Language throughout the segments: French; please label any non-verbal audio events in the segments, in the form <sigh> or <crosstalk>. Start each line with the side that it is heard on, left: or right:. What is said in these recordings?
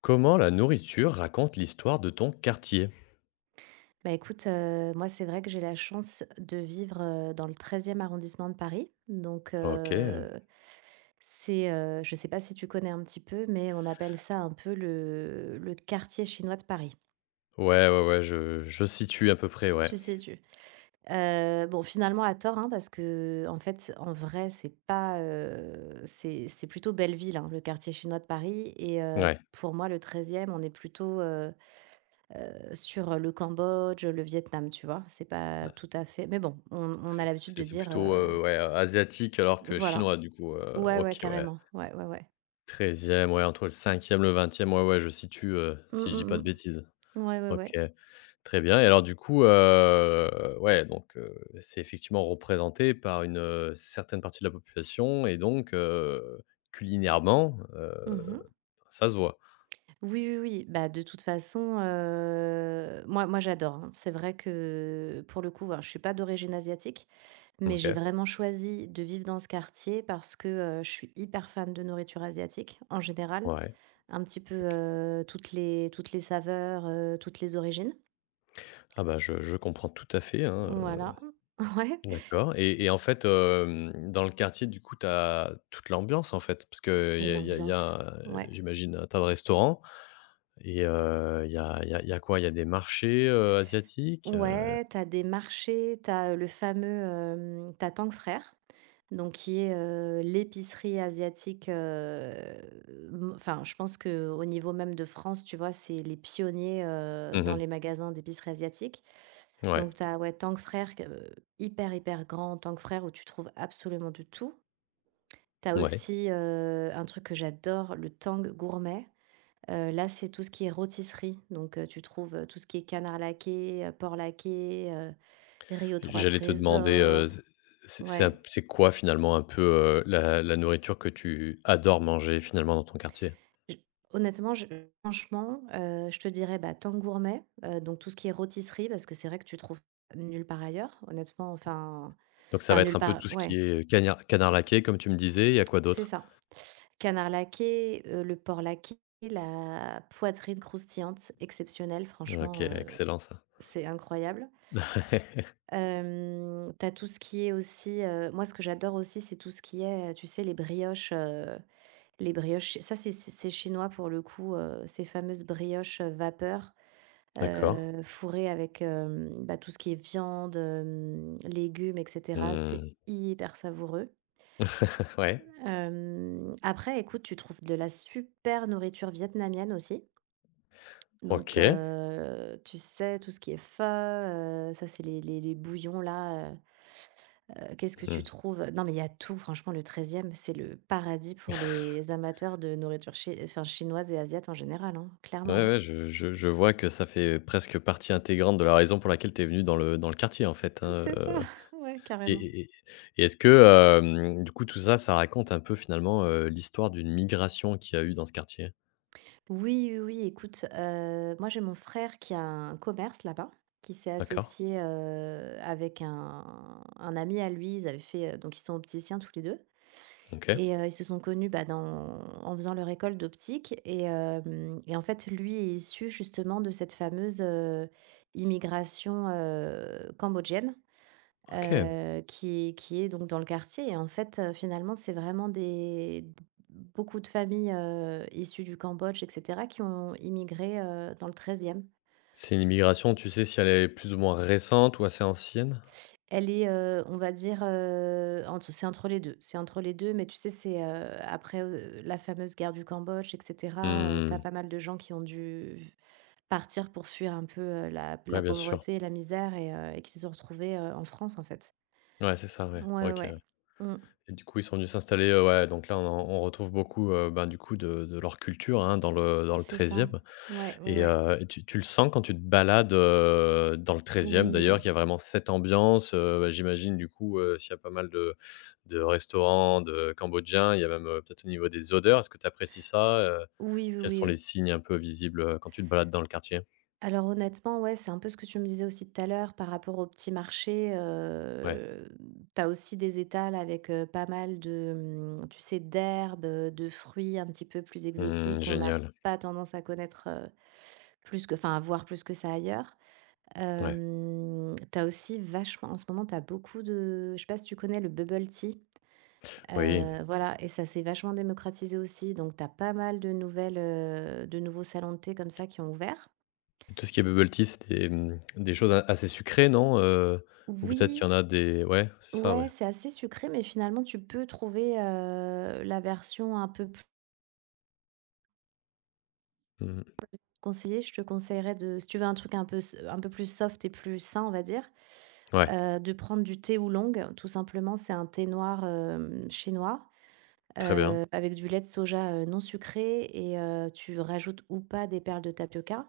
left: Comment la nourriture raconte l'histoire de ton quartier?
right: Bah, écoute, moi, c'est vrai que j'ai la chance de vivre, dans le 13e arrondissement de Paris. Donc,
left: OK.
right: je sais pas si tu connais un petit peu, mais on appelle ça un peu le quartier chinois de Paris.
left: Ouais, ouais, ouais, je situe à peu près, ouais.
right: Tu situes? Bon, finalement à tort, hein, parce que en fait, en vrai, c'est pas, c'est plutôt Belleville, hein, le quartier chinois de Paris. Et
left: Ouais.
right: pour moi, le 13e on est plutôt, sur le Cambodge, le Vietnam, tu vois? C'est pas
left: Ouais,
right: tout à fait mais bon, on
left: donc
right: on a
left: c'est
right: l'habitude
left: c'est
right: de
left: c'est
right: dire,
left: plutôt, ouais, asiatique alors que
right: voilà.
left: chinois du coup,
right: Ouais, ouais,
left: OK, ouais.
right: carrément. Ouais, ouais, ouais.
left: Treizième, ouais, entre le cinquième, e le vingtième, ouais, ouais, je situe,
right: Mmh,
left: si je dis pas
right: mmh
left: de bêtises.
right: mh. Ouais, ouais,
left: OK,
right: ouais.
left: très bien et alors du coup, ouais, donc c'est effectivement représenté par une, certaine partie de la population et donc culinairement,
right: Mmh.
left: ça se voit.
right: Oui, oui, oui. Bah, de toute façon, moi j'adore, hein. C'est vrai que pour le coup, alors je suis pas d'origine asiatique, mais j'ai
left: OK.
right: vraiment choisi de vivre dans ce quartier parce que, je suis hyper fan de nourriture asiatique en général,
left: Ouais.
right: un petit peu,
left: OK.
right: toutes les saveurs, toutes les origines.
left: Ah bah, je comprends tout à fait, hein,
right: Voilà. <laughs> Ouais,
left: d'accord et en fait, dans le quartier, du coup, tu as toute l'ambiance, en fait, parce que
right: et
left: y a il y a y
right: l'ambiance,
left: a,
right: ouais.
left: j'imagine, un tas de restaurants et il y a quoi? Il y a des marchés, asiatiques?
right: Ouais, t'as des marchés, le fameux, tu Tang Frères, donc qui est, l'épicerie asiatique, m enfin, je pense que au niveau même de France, tu vois, c'est les pionniers, dans
left: Mmh.
right: les magasins d'épicerie asiatique.
left: Ouais,
right: Donc t'as, ouais, Tang Frères, q hyper, hyper grand Tang Frères où tu trouves absolument de tout. T'as
left: ouais.
right: aussi, un truc que j'adore, le Tang Gourmet. Là, c'est tout ce qui est rôtisserie, donc tu trouves, tout ce qui est canard laqué, porc laqué, riz aux trois
left: J'allais te demander,
right: trésors.
left: c'est c'est c'est
right: Ouais.
left: un c'est quoi, finalement, un peu, la nourriture que tu adores manger, finalement, dans ton quartier?
right: Je Honnêtement, je franchement, je te dirais, bah, Temps Gourmet, donc tout ce qui est rôtisserie parce que c'est vrai que tu trouves nulle part ailleurs, honnêtement, enfin
left: Donc ça
right: enfin
left: va être
right: nulle
left: un peu
right: part,
left: tout ce
right: ouais,
left: qui est, canard laqué, comme tu me disais, il y a quoi
right: c'est
left: d'autre?
right: ça. Canard laqué, le porc laqué, la poitrine croustillante exceptionnelle,
left: OK,
right: franchement,
left: excellent ça.
right: c'est incroyable.
left: <laughs>
right: Hem, tu Tout ce qui est aussi, moi ce que j'adore aussi, c'est tout ce qui est, tu sais les brioches, ça c'est chinois pour le coup, ces fameuses brioches, vapeur,
left: D'accord.
right: fourrées avec, bah, tout ce qui est viande, légumes et cetera. C'est
left: Mmh.
right: hyper savoureux.
left: <laughs> Ouais.
right: Après, écoute, tu trouves de la super nourriture vietnamienne aussi. Donc,
left: OK.
right: tu sais tout ce qui est pho, ça c'est les bouillons là. Qu'est-ce que tu
left: Mmh.
right: trouves? Non, mais il y a tout, franchement, le 13e, c'est le paradis pour les amateurs de nourriture chi enfin, chinoise et asiate en général, hein,
left: Ouais,
right: clairement,
left: ouais, je vois que ça fait presque partie intégrante de la raison pour laquelle tu es venu dans le quartier, en fait,
right: hein.
left: hein,
right: C'est ça, <laughs> ouais,
left: et
right: carrément.
left: et est-ce que, du coup, tout ça, ça raconte un peu, finalement, l'histoire d'une migration qu'il y a eu dans ce quartier?
right: Oui, oui, oui, écoute, moi, j'ai mon frère qui a un commerce là-bas, qui s'est
left: D'accord.
right: associé, avec un ami à lui. Ils avaient fait, donc ils sont opticiens tous les 2.
left: OK.
right: Et ils se sont connus, bah, dans en faisant leur école d'optique, et en fait, lui est issu justement de cette fameuse, immigration, cambodgienne,
left: OK.
right: qui est donc dans le quartier. Et en fait, finalement, c'est vraiment des beaucoup de familles, issues du Cambodge et cetera qui ont immigré, dans le 13e.
left: C'est une migration, tu sais si elle est plus ou moins récente ou assez ancienne?
right: Elle est, on va dire, entre c'est entre les 2. C'est entre les 2, mais tu sais, c'est, après, la fameuse guerre du Cambodge et cetera, tu
left: Mmh.
right: pas mal de gens qui ont dû partir pour fuir un peu, la
left: Ouais,
right: la
left: bien sûr.
right: pauvreté et la misère, et qui se sont retrouvés, en France, en fait.
left: Ouais, c'est ça, ouais.
right: Ouais, ouais,
left: OK.
right: ouais. Mmh.
left: Et du coup, ils sont venus s'installer, ouais, donc là, on retrouve beaucoup, ben, du coup, de leur culture, hein, dans le
right: C'est ça.
left: treizième.
right: Ouais, ouais,
left: Et
right: ouais.
left: tu le sens quand tu te balades, dans le treizième, d'ailleurs,
right: Oui.
left: qu'il y a vraiment cette ambiance, bah, j'imagine, du coup, s'il y a pas mal de restaurants, de cambodgiens, il y a même, peut-être au niveau des odeurs. Est-ce que tu apprécies ça,
right: Oui, oui,
left: Quels sont les
right: oui.
left: signes un peu visibles, quand tu te balades dans le quartier?
right: Alors honnêtement, ouais, c'est un peu ce que tu me disais aussi tout à l'heure par rapport au petit marché.
left: Ouais.
right: Tu as aussi des étals avec pas mal de, tu sais, d'herbes, de fruits un petit peu plus exotiques
left: Mmh,
right: qu'on n'a
left: génial.
right: pas tendance à connaître, plus que, enfin, à voir plus que ça ailleurs.
left: Ouais.
right: Tu as aussi vachement, en ce moment, tu as beaucoup de, je sais pas si tu connais le bubble tea.
left: Oui.
right: Voilà, et ça s'est vachement démocratisé aussi. Donc, tu as pas mal de nouveaux salons de thé comme ça qui ont ouvert.
left: Tout ce qui est bubble tea, c'est des, des choses a assez sucrées, non? Ou peut-être qu'il
right: Oui.
left: y en a des ouais, c'est ça,
right: Ouais,
left: ouais.
right: c'est assez sucré, mais finalement, tu peux trouver, la version un peu plus
left: Mmh mh.
right: conseillée. Je te conseillerais de si tu veux un truc un peu plus soft et plus sain, on va dire,
left: Ouais,
right: de prendre du thé oolong. Tout simplement, c'est un thé noir, chinois,
left: très bien.
right: avec du lait de soja, non sucré, et tu rajoutes ou pas des perles de tapioca,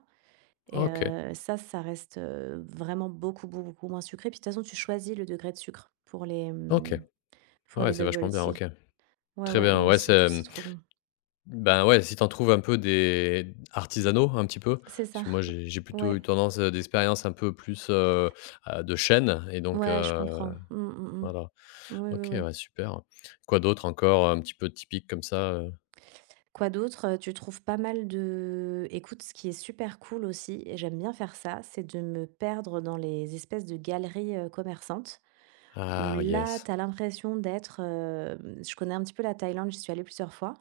right: et
left: OK,
right: heu, ça, ça reste, vraiment beaucoup, beaucoup beaucoup moins sucré. Puis de toute façon, tu choisis le degré de sucre
left: OK. Ah
right: pour
left: ouais,
right: les
left: c'est vachement
right: bubble
left: bien,
right: tea.
left: OK.
right: Ouais,
left: Très
right: ouais, non,
left: bien,
right: mais
left: ouais,
right: surtout,
left: c'est,
right: c'est trop bon.
left: ben, ouais, si tu en trouves un peu des artisanaux, un petit peu,
right: C'est
left: parce
right: ça,
left: que moi, j'ai plutôt
right: ouais.
left: eu tendance, d'expérience un peu plus, de chaîne et donc
right: Ouais, je comprends. Mmh, mmh, mmh.
left: voilà.
right: Oui, oui,
left: OK,
right: oui.
left: ouais, super. Quoi d'autre encore, un petit peu typique comme ça,
right: Quoi d'autre? Tu trouves pas mal de écoute, ce qui est super cool aussi, et j'aime bien faire ça, c'est de me perdre dans les espèces de galeries, commerçantes, où
left: Ah
right: là,
left: yes.
right: t'as l'impression d'être, je connais un petit peu la Thaïlande, j'y suis allée plusieurs fois.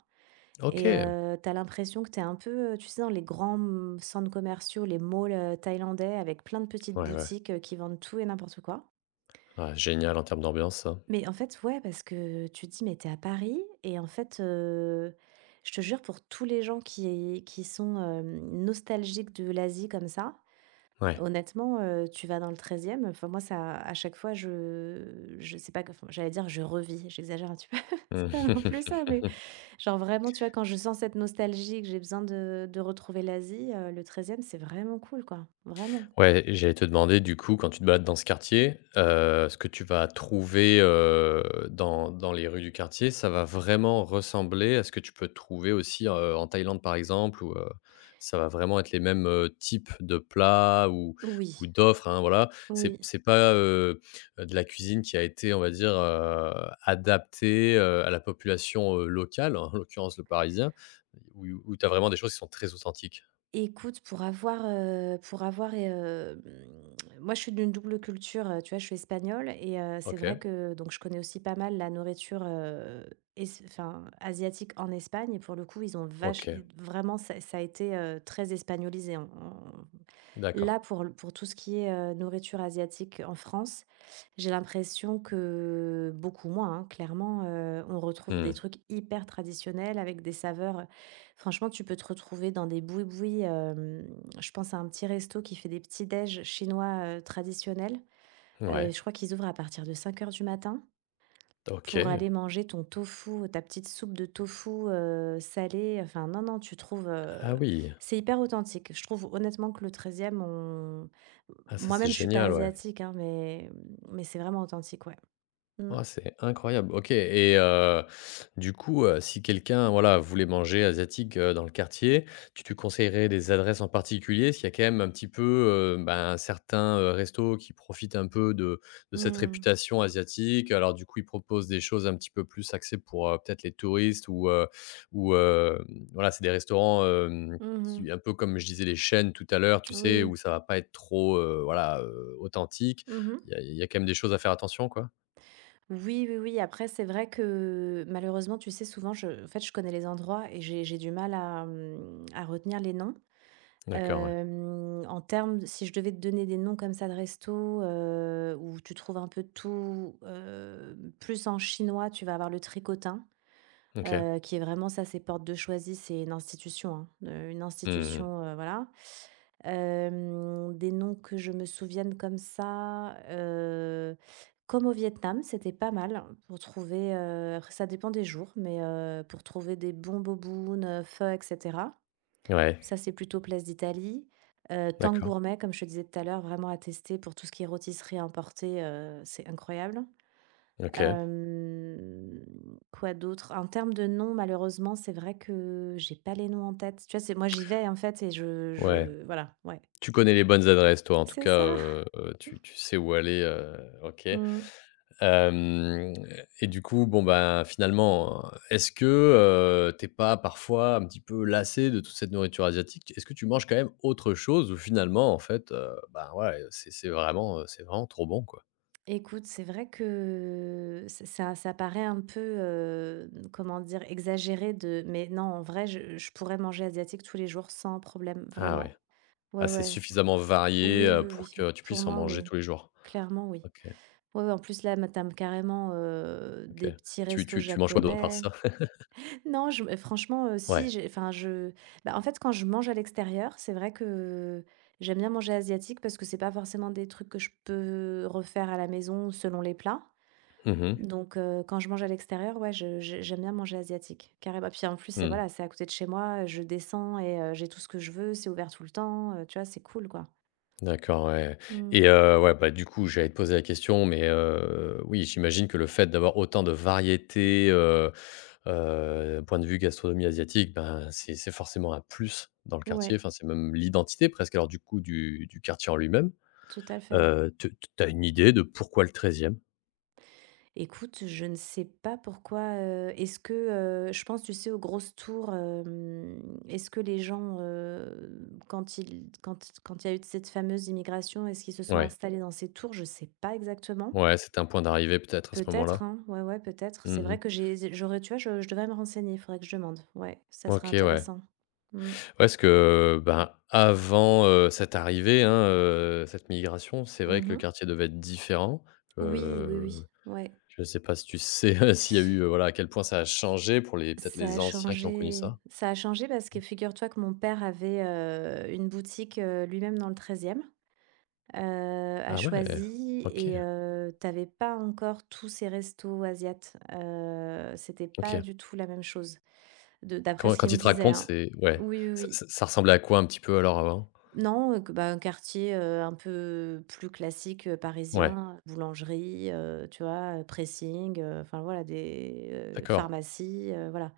right: Et
left: OK.
right: tu l'impression que t'es un peu, tu sais, dans les grands, centres commerciaux, les malls, thaïlandais avec plein de petites
left: Ouais, ouais.
right: boutiques, qui vendent tout et n'importe quoi.
left: Ah génial en termes d'ambiance, ça.
right: Mais en fait, ouais, parce que tu te dis: «Mais tu à Paris», et en fait, je te jure pour tous les gens qui sont, nostalgiques de l'Asie comme ça,
left: Ouais.
right: honnêtement, tu vas dans le 13e. Enfin moi, ça, à chaque fois, je sais pas, enfin j'allais dire je revis, j'exagère un petit peu, <laughs> c'est
left: Mmh.
right: pas non plus ça, mais
left: <laughs>
right: genre vraiment, tu vois, quand je sens cette nostalgie que j'ai besoin de retrouver l'Asie, le 13e, c'est vraiment cool, quoi, vraiment.
left: Ouais, j'allais te demander du coup, quand tu te balades dans ce quartier, ce que tu vas trouver, dans les rues du quartier, ça va vraiment ressembler à ce que tu peux trouver aussi, en Thaïlande, par exemple, où, ça va vraiment être les mêmes, types de plats ou
right: Oui,
left: d'offres, hein, voilà. C'est
right: oui.
left: c'est pas, de la cuisine qui a été, on va dire, adaptée, à la population, locale, en l'occurrence le parisien, où où tu as vraiment des choses qui sont très authentiques.
right: Écoute, pour avoir et <tsk> moi, je suis d'une double culture, tu vois? Je suis espagnole, et c'est vrai
left: OK,
right: que donc je connais aussi pas mal la nourriture, es enfin, asiatique en Espagne, et pour le coup, ils ont vache
left: OK.
right: vraiment, ça a été, très espagnolisé.
left: D'accord.
right: Là, pour tout ce qui est, nourriture asiatique en France, j'ai l'impression que beaucoup moins, hein, clairement, on retrouve des
left: Mmh.
right: trucs hyper traditionnels avec des saveurs, franchement, tu peux te retrouver dans des boui-boui, je pense à un petit resto qui fait des petits déj chinois, traditionnels,
left: Ouais.
right: je crois qu'ils ouvrent à partir de 5 heures du matin. Pour
left: OK.
right: aller manger ton tofu, ta petite soupe de tofu, salée, enfin non, non, tu trouves,
left: Ah oui.
right: c'est hyper authentique. Je trouve honnêtement que le treizième on
left: Ah ça, c'est
right: moi-même, je suis pas
left: génial, ouais.
right: asiatique, hein, mais c'est vraiment authentique, ouais. Mmh.
left: Ah, c'est incroyable. OK et du coup, si quelqu'un, voilà, voulait manger asiatique, dans le quartier, tu te conseillerais des adresses en particulier? S'il y a quand même un petit peu, ben, certains, restos qui profitent un peu de cette
right: Mmh.
left: réputation asiatique. Alors du coup, ils proposent des choses un petit peu plus axées pour, peut-être les touristes ou, voilà, c'est des restaurants,
right: Mmh.
left: qui un peu comme je disais les chaînes tout à l'heure, tu sais,
right: Oui.
left: où ça va pas être trop, voilà, authentique.
right: Mmh.
left: Il y a quand même des choses à faire attention, quoi?
right: Oui, oui, oui, après c'est vrai que malheureusement, tu sais, souvent je en fait, je connais les endroits et j'ai du mal à retenir les noms.
left: D'accord, ouais.
right: Hem, en termes de- Si je devais te donner des noms comme ça de resto, où tu trouves un peu de tout, plus en chinois, tu vas avoir le Tricotin,
left: OK.
right: qui est vraiment ça, c'est porte de Choisy, c'est une institution, hein, une
left: Mmh.
right: institution, voilà. Des noms que je me souvienne comme ça, comme au Vietnam, c'était pas mal pour trouver, après ça dépend des jours, mais pour trouver des bons bobounes, pho et cetera.
left: Ouais,
right: Ça, c'est plutôt place d'Italie. Tank
left: d'accord.
right: Gourmet, comme je te disais tout à l'heure, vraiment à tester pour tout ce qui est rôtisserie emportée, c'est incroyable.
left: OK.
right: Hem, quoi d'autre? En termes de noms, malheureusement, c'est vrai que j'ai pas les noms en tête. Tu vois, c'est moi, j'y vais, en fait, et
left: Ouais.
right: je voilà, ouais.
left: Tu connais les bonnes adresses toi en tout
right: C'est
left: cas,
right: ça.
left: tu sais où aller, OK.
right: Mmh.
left: Hem et du coup, bon, ben, finalement, est-ce que, tu es pas parfois un petit peu lassé de toute cette nourriture asiatique? Est-ce que tu manges quand même autre chose ou finalement en fait, ben, ouais, c'est vraiment, c'est vraiment trop bon quoi?
right: Écoute, c'est vrai que ça paraît un peu, comment dire? Exagéré, de mais non, en vrai, je pourrais manger asiatique tous les jours sans problème,
left: Ah
right: vraiment.
left: ouais.
right: Ouais,
left: Ah c'est
right: ouais.
left: suffisamment varié,
right: Oui, oui,
left: pour
right: oui.
left: que tu
right: Pour
left: puisses en
right: moi,
left: manger
right: oui.
left: tous les jours?
right: Clairement, oui.
left: OK,
right: Ouais, ouais, en plus, là, ma tu carrément,
left: OK
right: des petits
left: et tu
right: restos
left: tu tu manges quoi d'autre à part
right: japonais.
left: ça?
right: Non, je me franchement, si,
left: Ouais.
right: j'ai enfin, je bah, en fait, quand je mange à l'extérieur, c'est vrai que j'aime bien manger asiatique parce que c'est pas forcément des trucs que je peux refaire à la maison selon les plats.
left: Mmh mh.
right: Mmh. Donc quand je mange à l'extérieur, ouais, je j'ai j'aime bien manger asiatique, carrément. Puis, en plus,
left: Mmh.
right: voilà, c'est à côté de chez moi, je descends, et j'ai tout ce que je veux, c'est ouvert tout le temps, tu vois, c'est cool, quoi.
left: D'accord, ouais
right: Mmh.
left: et ouais, bah, du coup, j'allais te poser la question, mais oui, j'imagine que le fait d'avoir autant de variétés, point de vue gastronomie asiatique, ben, c'est forcément un plus dans le quartier.
right: Ouais,
left: Enfin, c'est même l'identité presque, alors du coup, du quartier en lui-même.
right: tout à fait.
left: Tu as une idée de pourquoi le treizième.
right: Écoute, je ne sais pas pourquoi, est-ce que, je pense, tu sais, aux grosses tours, est-ce que les gens, quand il y a eu cette fameuse immigration, est-ce qu'ils se sont
left: Ouais,
right: installés dans ces tours? Je ne sais pas exactement.
left: ouais, c'était un point d'arrivée peut-être à ce
right: Peut-être,
left: moment-là?
right: hein, ouais, ouais, peut-être. C'est
left: Mmh.
right: vrai que j'aurais, tu vois, je devrais me renseigner, il faudrait que je demande. Ouais, ça serait
left: OK, ouais.
right: intéressant. Mmh.
left: Ouais, parce que, ben, avant, cette arrivée, hein, cette migration, c'est vrai que le
right: Mmh.
left: quartier devait être différent.
right: Oui, oui,
left: Heu,
right: oui, ouais.
left: je ne sais pas si tu sais, <laughs> s'il y a eu, voilà, à quel point ça a changé pour les peut-être
right: Ça
left: les
right: a
left: anciens qui ont connu
right: changé,
left: ça?
right: ça a changé, parce que figure-toi que mon père avait, une boutique, lui-même dans le 13e. A
left: Ah ouais!
right: choisi,
left: OK,
right: et tu pas encore tous ces restos asiates, c'était pas
left: OK.
right: du tout la même chose, de d'après
left: Quand
right: ce qu'il
left: quand
right: me
left: ils te
right: disait,
left: racontent,
right: hein.
left: c'est ouais,
right: Oui, oui,
left: ça
right: oui.
left: ça ça ressemblait à quoi un petit peu alors avant?
right: Non, que bah, un quartier, un peu plus classique,
left: Ouais,
right: parisien, boulangerie, tu vois? Pressing, enfin voilà
left: d'accord.
right: pharmacie, voilà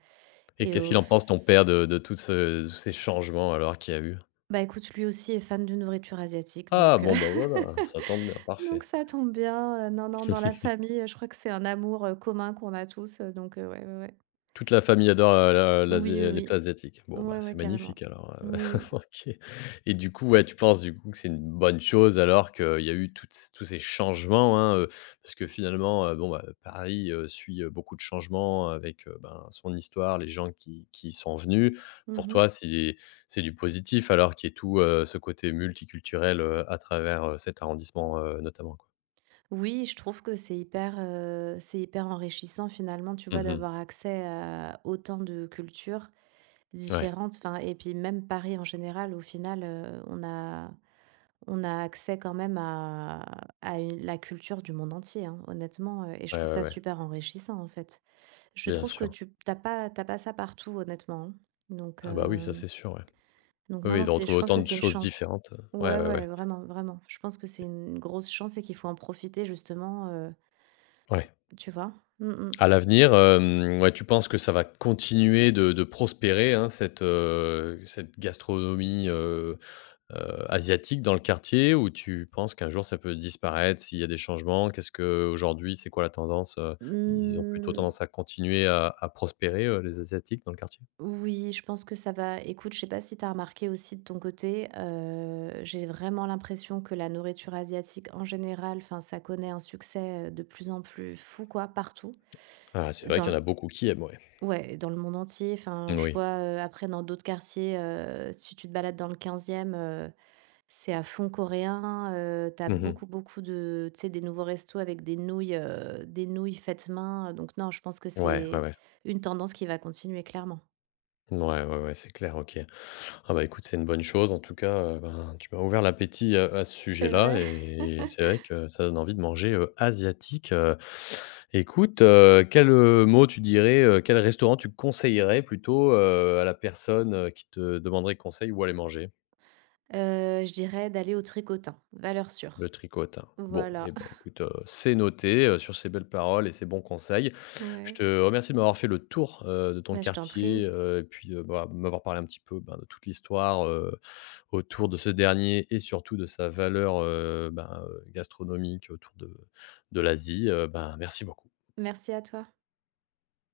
left: Et
right: et
left: qu'est-ce qu'il
right: au
left: en pense ton père de tout ce tous ces changements alors qu'il y a eu?
right: Bah, écoute, lui aussi est fan de nourriture asiatique,
left: Ah bon, bah, voilà, ça tombe bien,
right: <laughs> donc
left: parfait.
right: ça tombe bien, non, non, dans la famille, je crois que c'est un amour, commun qu'on a tous, ouais, ouais, ouais.
left: Toute la famille adore la l'asi
right: Oui, oui,
left: les plats asiatiques.
right: oui.
left: Bon, bah,
right: Ouais, ouais,
left: c'est
right: carrément.
left: magnifique alors,
right: Oui, oui.
left: <laughs> OK et du coup, ouais, tu penses du coup que c'est une bonne chose alors qu'il y a eu toutes c tous ces changements, hein, parce que finalement, bon, bah, Paris, suit, beaucoup de changements avec, ben, son histoire, les gens qui y sont venus. Pour
right: Mmh.
left: toi, c'est du positif alors qu'il y ait tout, ce côté multiculturel, à travers, cet arrondissement, notamment, quoi?
right: Oui, je trouve que c'est hyper enrichissant finalement, tu vois,
left: Mmh.
right: d'avoir accès à autant de cultures
left: Ouais.
right: différentes, enfin. Et puis même Paris en général, au final, on a accès quand même à une la culture du monde entier, hein, honnêtement, et je
left: Ouais,
right: trouve
left: ouais,
right: ça
left: ouais.
right: super enrichissant, en fait. Je
left: Bien
right: trouve que
left: sûr.
right: tu t'as pas ça partout, honnêtement, hein. Donc
left: Ah bah, oui, ça
right: hem,
left: c'est sûr, ouais.
right: donc
left: Oui,
right: non,
left: oui,
right: non,
left: de
right: c'est
left: retrouver
right: je pense
left: autant
right: que
left: de
right: c'est une
left: choses
right: chance.
left: différentes, ouais,
right: Ouais,
left: ouais,
right: ouais,
left: ouais,
right: vraiment, vraiment. Je pense que c'est une grosse chance et qu'il faut en profiter justement,
left: ouais.
right: tu vois? Mmh mh.
left: À l'avenir, ouais, tu penses que ça va continuer de prospérer, hein, cette, cette gastronomie, asiatique dans le quartier ou tu penses qu'un jour ça peut disparaître s'il y a des changements? Qu'est-ce que aujourd'hui c'est quoi la tendance, Ils ont plutôt
right: Mmh.
left: tendance à continuer à prospérer, les asiatiques dans le quartier?
right: Oui, je pense que ça va. Écoute, je sais pas si tu as remarqué aussi de ton côté, j'ai vraiment l'impression que la nourriture asiatique en général, enfin, ça connaît un succès, de plus en plus fou, quoi, partout.
left: Ah, c'est vrai
right: Dans
left: qu'il
right: l
left: y en a beaucoup qui aiment, ouais.
right: Ouais, dans le monde entier. Enfin, je
left: Moui.
right: vois, après dans d'autres quartiers, si tu te balades dans le 15e, e c'est à fond coréen, tu
left: Mmh.
right: beaucoup, beaucoup de tu sais, des nouveaux restos avec des nouilles faites main, donc non, je pense que
left: Ouais, ouais,
right: c'est
left: ouais.
right: une tendance qui va continuer clairement.
left: Mouais, ouais, ouais, c'est clair, OK. Ah bah, écoute, c'est une bonne chose en tout cas, ben, tu m'as ouvert l'appétit, à ce
right: C'est
left: sujet-là
right: vrai?
left: et c'est vrai que ça donne envie de manger, asiatique, Écoute, quel, mot tu dirais, quel restaurant tu conseillerais plutôt, à la personne, qui te demanderait conseil où aller manger?
right: Je dirais d'aller au Tricotin, valeur sûre.
left: Le tricotin. Bon, eh
right: Voilà.
left: ben,
right: <laughs>
left: écoute, c'est noté, sur ces belles paroles et ces bons conseils. Je
right: Ouais.
left: te remercie de m'avoir fait le tour, de ton
right: Bah, je t'en
left: quartier,
right: prie.
left: et puis, bah, m'avoir parlé un petit peu, ben, de toute l'histoire, autour de ce dernier et surtout de sa valeur, ben, gastronomique autour de l'Asie, ben, merci beaucoup.
right: Merci à toi.